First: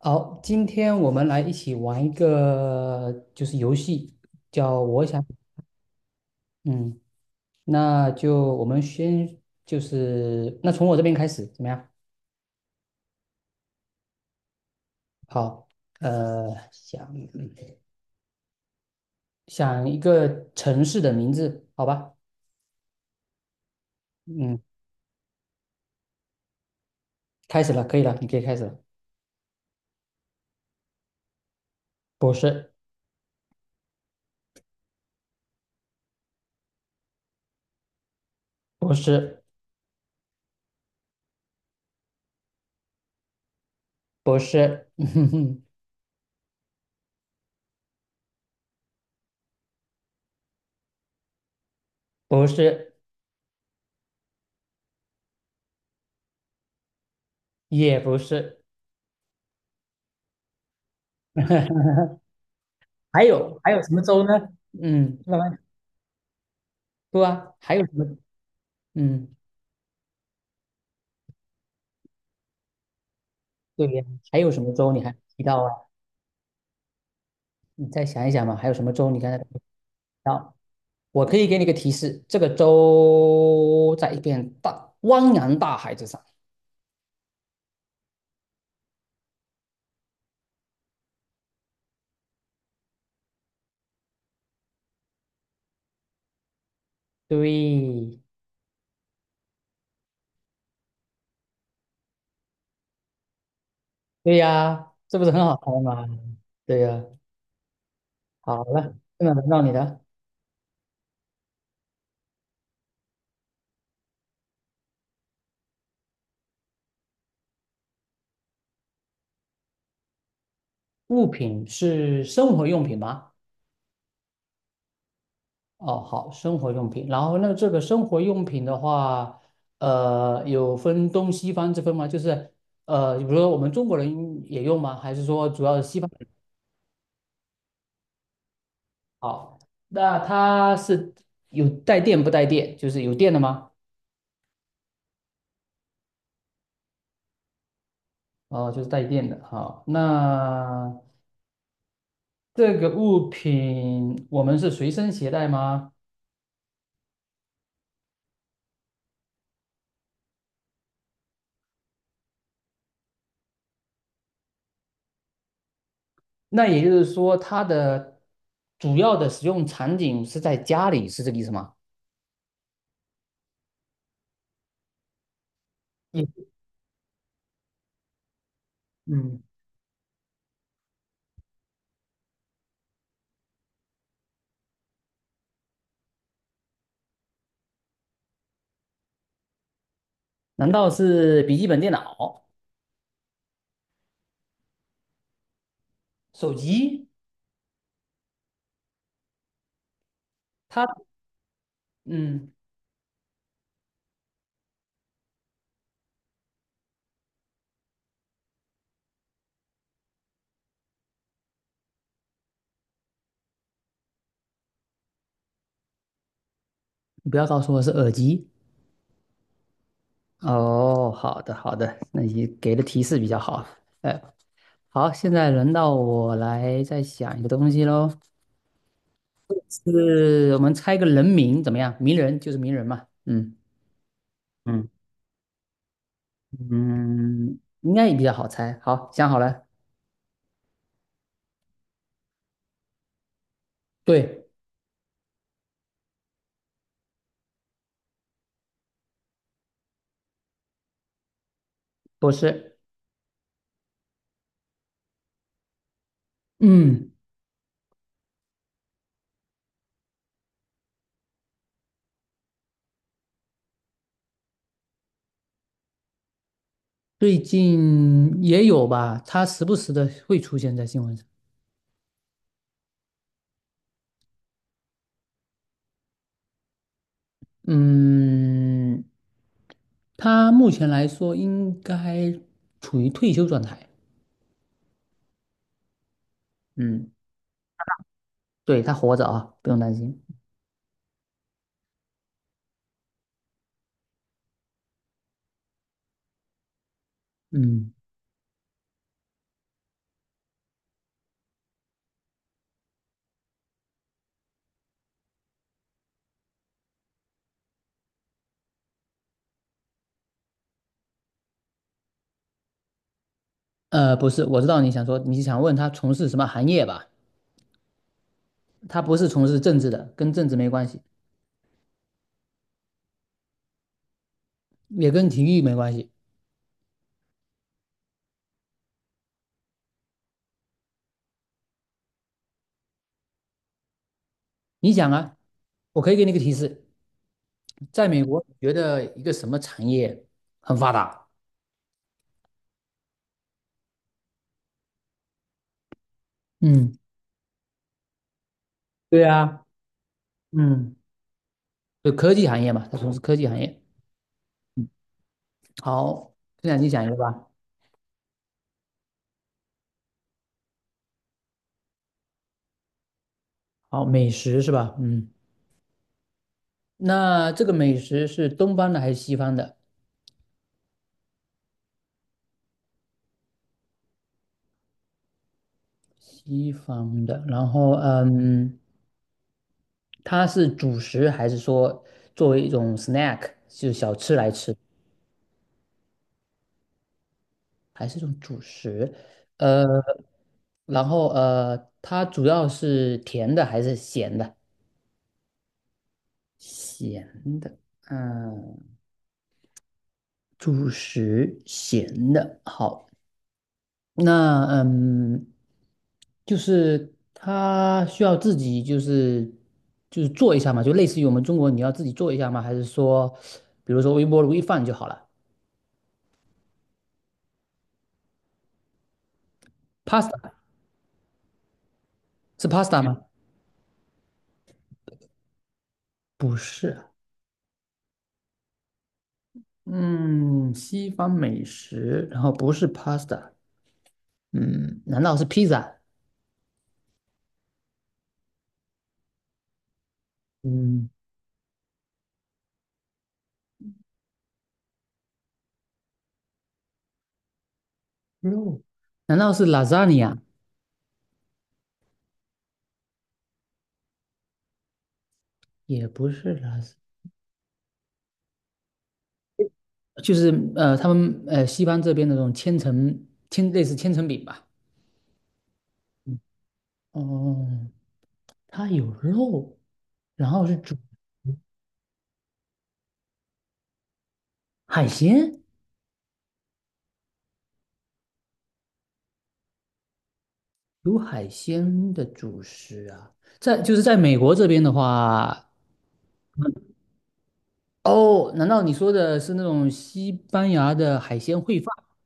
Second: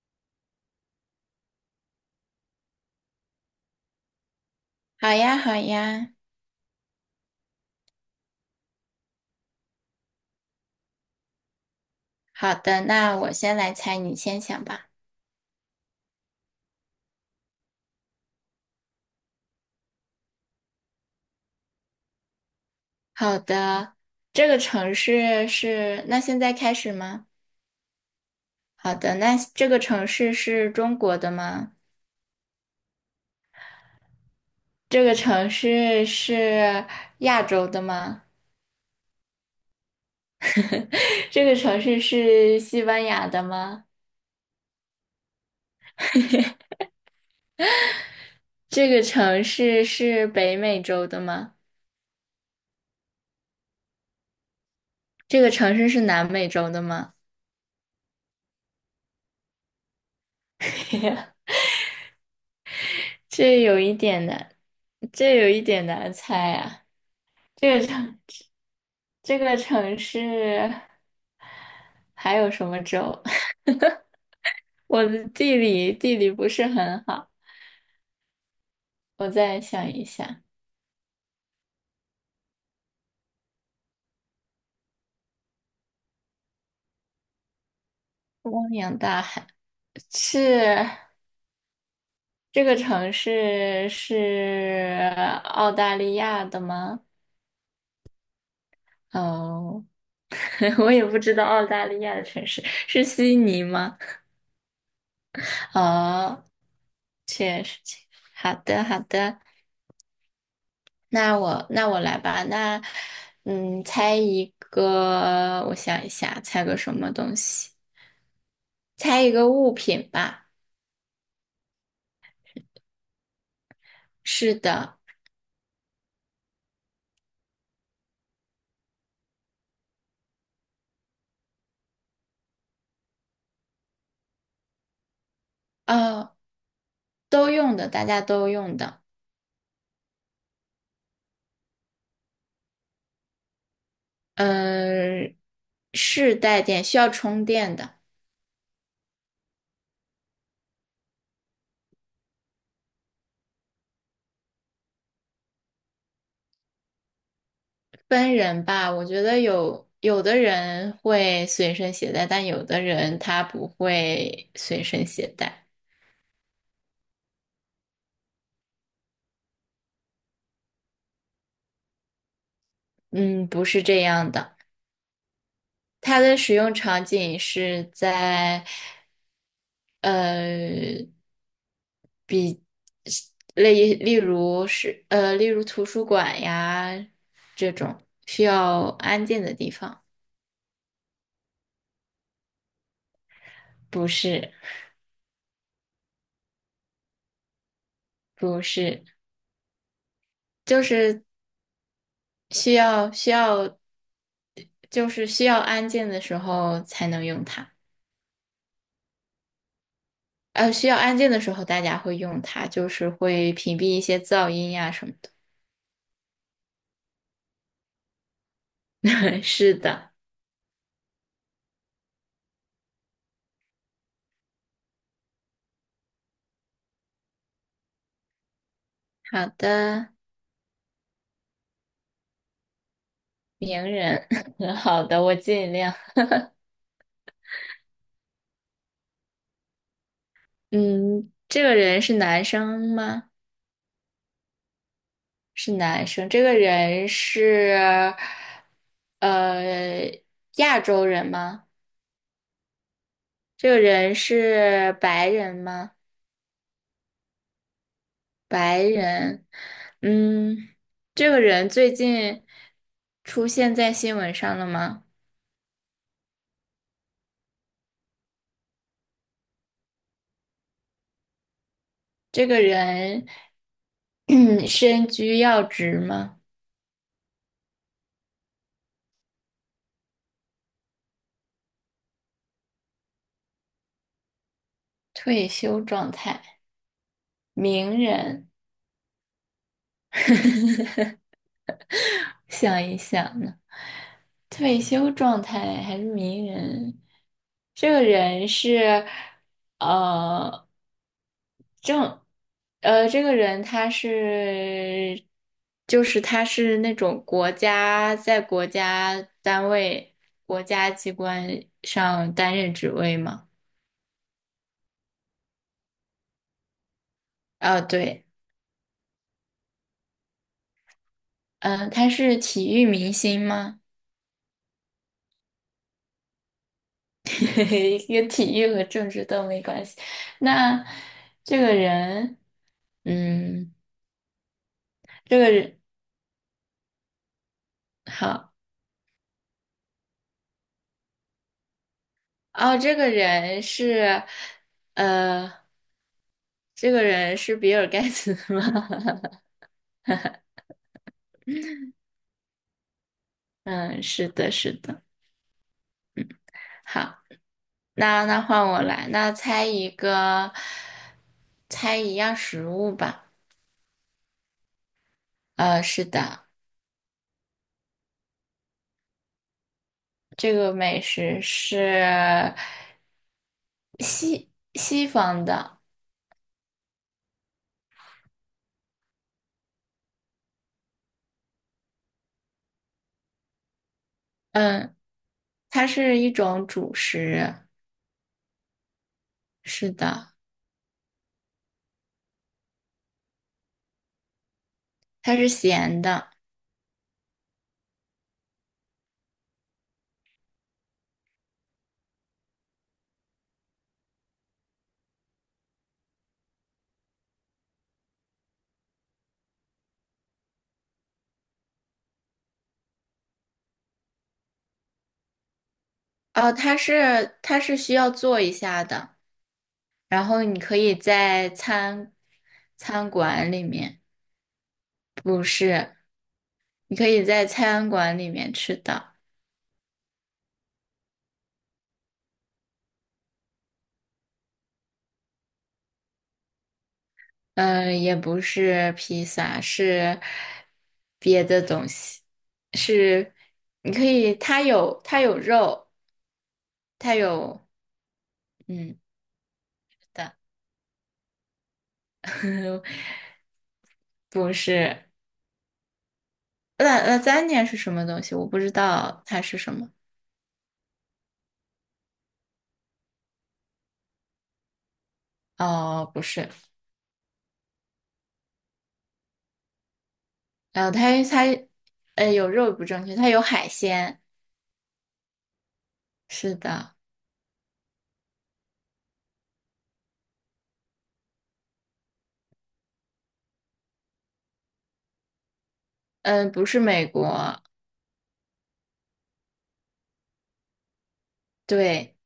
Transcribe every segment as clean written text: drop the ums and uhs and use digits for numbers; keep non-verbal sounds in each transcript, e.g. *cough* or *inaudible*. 好，今天我们来一起玩一个游戏，叫我好想。呀，好呀。嗯，那我们先就是那从我这边开始怎么样？好的，那我先来猜，你先想吧。好，想想一个城市的名字，好吧？好的，这个嗯，城市是，那现在开始吗？开始了，可以了，你可以开始了。好的，那这个城市是中国的吗？不是。这个城市是亚洲的吗？不是。*laughs* 这个城市是西班牙的吗？不是。*laughs* 这个城市是北美洲的吗？不是。这个城市是南美洲的吗？也不是。*laughs* 还有这有一什么州点呢？难，嗯，这慢有慢一点难猜啊。不啊，还这有个什么？城。嗯。这个城市还有什么州？*laughs* 对呀，还有什么州你我还没的提地到啊？理地理不是很好，你再想一想嘛，还有什么州你我刚才没提再想一下。到？我可以给你个提示，这个州在一片大汪洋大海之上。汪洋大海是这个城市是澳大利亚的吗？对。哦，*laughs* 我也不知道澳大利亚的城市是悉尼吗？对呀，这不是很好猜吗？哦，对呀。确实，确实。好好了，的，好现在的，轮到你的那我来吧。那猜一个，我想一下，猜个什么东西？猜一个物品吧。物品。是生活用品吗？是的。哦，好，生活用品。然后那这个生活用品的话，有分东西方之分吗？比如说我们中国人也用吗？还是说主要是西方？呃，都用的，大家都用的。好，那它是有带电不带电？就是有电的吗？嗯，是带电，需要充电的。哦，就是带电的。好，那这个物品我们是随身携带吗？分人吧，我觉得有的人会随身携带，但有的人他不会随身携带。那也就是说，它的主要的使用场景是在家里，是这个意思吗？嗯，不是这样的。它嗯。的使用场景是在，嗯，呃，例如图书馆呀，需要安静的地方。难道是笔记本电脑、不是。手机？不是。就它，是嗯，需要需要，就是需要安静的时候才能用它。需要安静的时候大家会用它，就是会屏蔽一些噪音呀、什么的。你不要告诉我是耳机。*laughs* 是的。哦，好的，好的，那你给的提示比较好。哎。好，现在轮到我来再想一个东西喽，好的。是我们猜个人名怎么样？名人就是名人嘛。嗯名人，*laughs* 嗯。好的，我尽量。嗯，应该也比较好猜。好，想好了。嗯，这个人是男生吗？对。是男生。这个人是，呃，亚洲人吗？不是。这个人是白人吗？嗯，白人，嗯，这个人最近出现在新闻上了吗？最近也有吧，他时不时的会出现在新闻上。这个人 *clears throat* 身居要职吗？嗯，他目前来说应该处于退休状态。退休状态，嗯。名人，对，他活着啊，不用担心。*laughs* 想一想呢，退休状态还是名人？这嗯，个人是，呃。正，这个人他是，就是他是那种国家在国家单位、国家机关上担任职位吗？不是。我知道你想说，你想问他从事什么行业吧？哦，对。他不是从事政治的，跟政治没关系，嗯、他是体育明星吗？也跟体育没关系。*laughs* 跟体育和政治都没关系。那这个人，嗯，你想啊，这个人。我可以给你一个提示，在美国，好。你觉得一个什么产业很发达？哦，这个人是，呃，这嗯。个人是比尔盖茨吗？对 *laughs* 啊。嗯，就科技行业嘛，他从事科技行业。嗯，是的，是嗯，的。好，这两你讲一个好，吧。那换我来，那猜一个，猜一样食物吧。好，美食是吧？嗯，是的。那这个美食是东方的还是西方的？这个美食是，西方的。然后，嗯，它是主食还是说作为一种 snack，就是小吃来吃？嗯，它是一种主食。还是种主食。呃，是的，然后它主要是甜的还是咸的？它是咸的。咸的。嗯，主食咸的，好。那嗯，就是它需要自己做一下嘛，就类似于我们中国你要自己做一下吗？还是说，比如说微波炉一放就好了哦，它是需要做一下的，然后？Pasta， 你可以在餐是 pasta 餐吗？馆里面，不是，不你是。可以在餐馆里面吃的。嗯，西方美食，然后不是 pasta。嗯，难道是披萨？嗯，也不是披萨，是嗯别的东西，是你可以，它有肉，它有肉，嗯难道是 的，lasagna？*laughs* 不是，也不是 那 las，那 l a s a a 是什么东西？我不知道它是什么。就是他们西方这边的那种千层千类似千层饼吧。哦，不嗯是，哦，它有肉，然后是呃，它它呃有肉不正确，它有海鲜，海鲜，是的。有海鲜的主食啊。就是在美国这边的话。嗯、不是美国。哦，难道你说的是那种西班牙的海鲜烩饭？对，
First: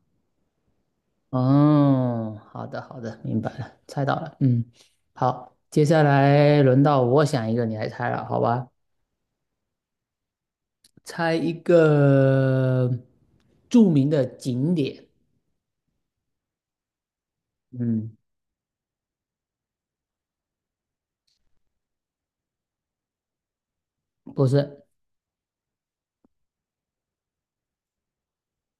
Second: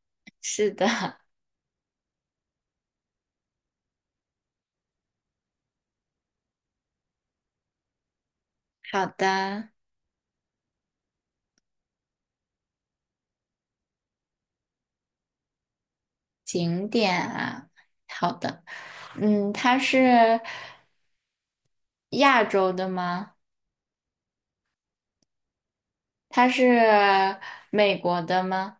是的。哦，好的，好的，明白了，猜到了。嗯，好，接下来轮到我想一个，你来猜了，好吧？*laughs* 好的。猜一个著名的景点。景点啊，嗯。好的。嗯，它是，亚洲的吗？不是。它是美国的吗？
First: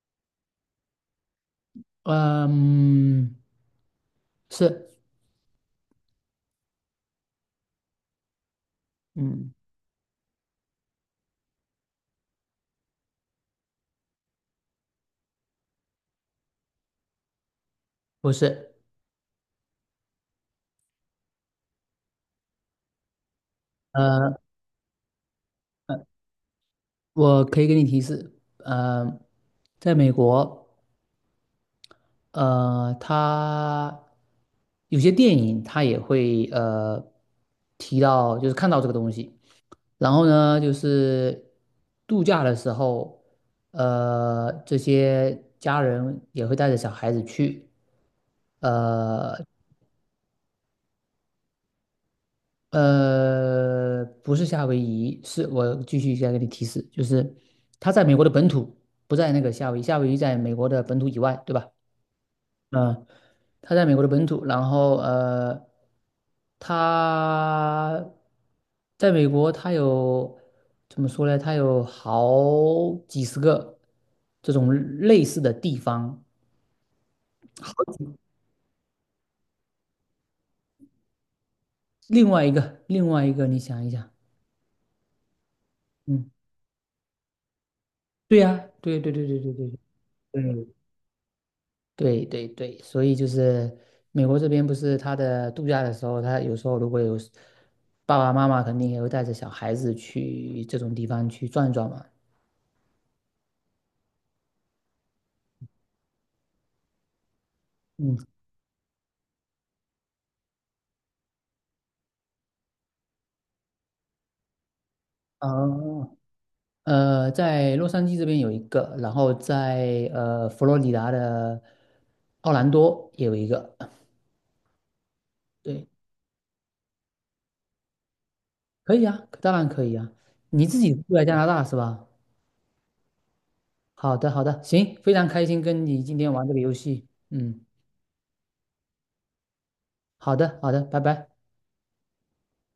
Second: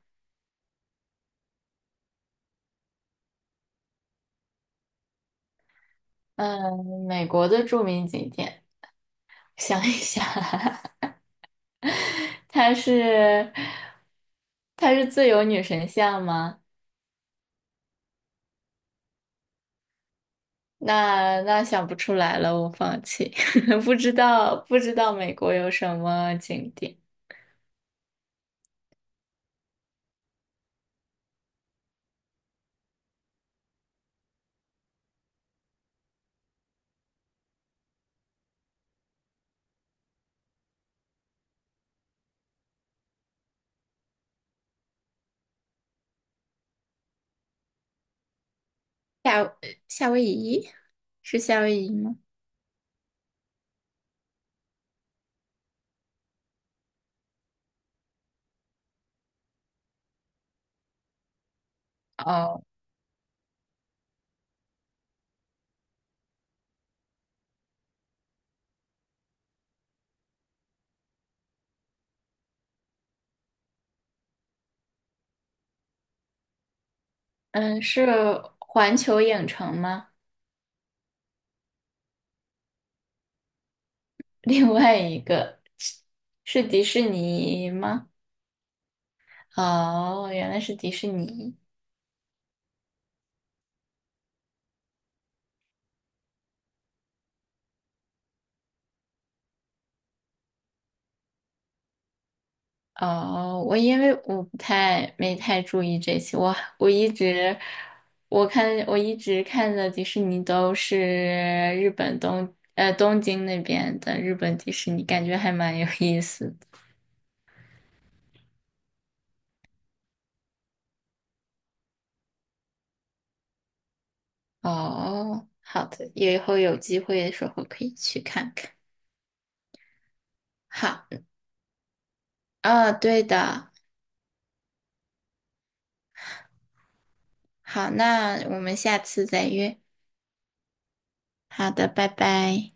嗯，是。嗯，美国的著名景点，嗯，想一想，*laughs* 它是自由女神像吗？不是。那那想不出来了，我放弃，*laughs* 呃，不知道美国有什么景点。我可以给你提示。呃，在美国，它有些电影它也会提到，就是看到这个东西。然后呢，就是度假的时候，这些家人也会带着小孩子去。呃夏夏威夷是夏威夷吗？不是夏威夷，是我继续再给你提示，就是它在美国的本土，不在那个夏威夷，夏威夷在美国的本土以外，对吧？哦。嗯，他在美国的本土，然后他在美国，他有怎么说呢？他有好几十个这种类似的地方。嗯，是环球影城吗？另外一个，另外一个，你想一想。另外一个是嗯。是迪士尼吗？对呀，对对对对对对哦，原来是迪士尼。对对对对，所以就是美国这边不是他的度假的时候，他有时候如果有爸爸妈妈肯定也会带着小孩子去这种地方去转转嘛。哦，我因为我不太没太注意这些，我一直，嗯。我看我一直看的迪士尼都是日本东京那边的日本迪士尼，感觉还蛮有哦，意思的。在洛杉矶这边有一个，然后在佛罗里达的奥兰多也有一个。哦，好对，的，以后有机会的时候可以去看看。可以啊，当然可以啊。你自己好。住在加拿大是吧？哦，对的。好的，好的，行，非常开心跟你今天玩这个游戏。嗯，好，那我们下次再约。好的，好的，拜拜。好的，拜拜。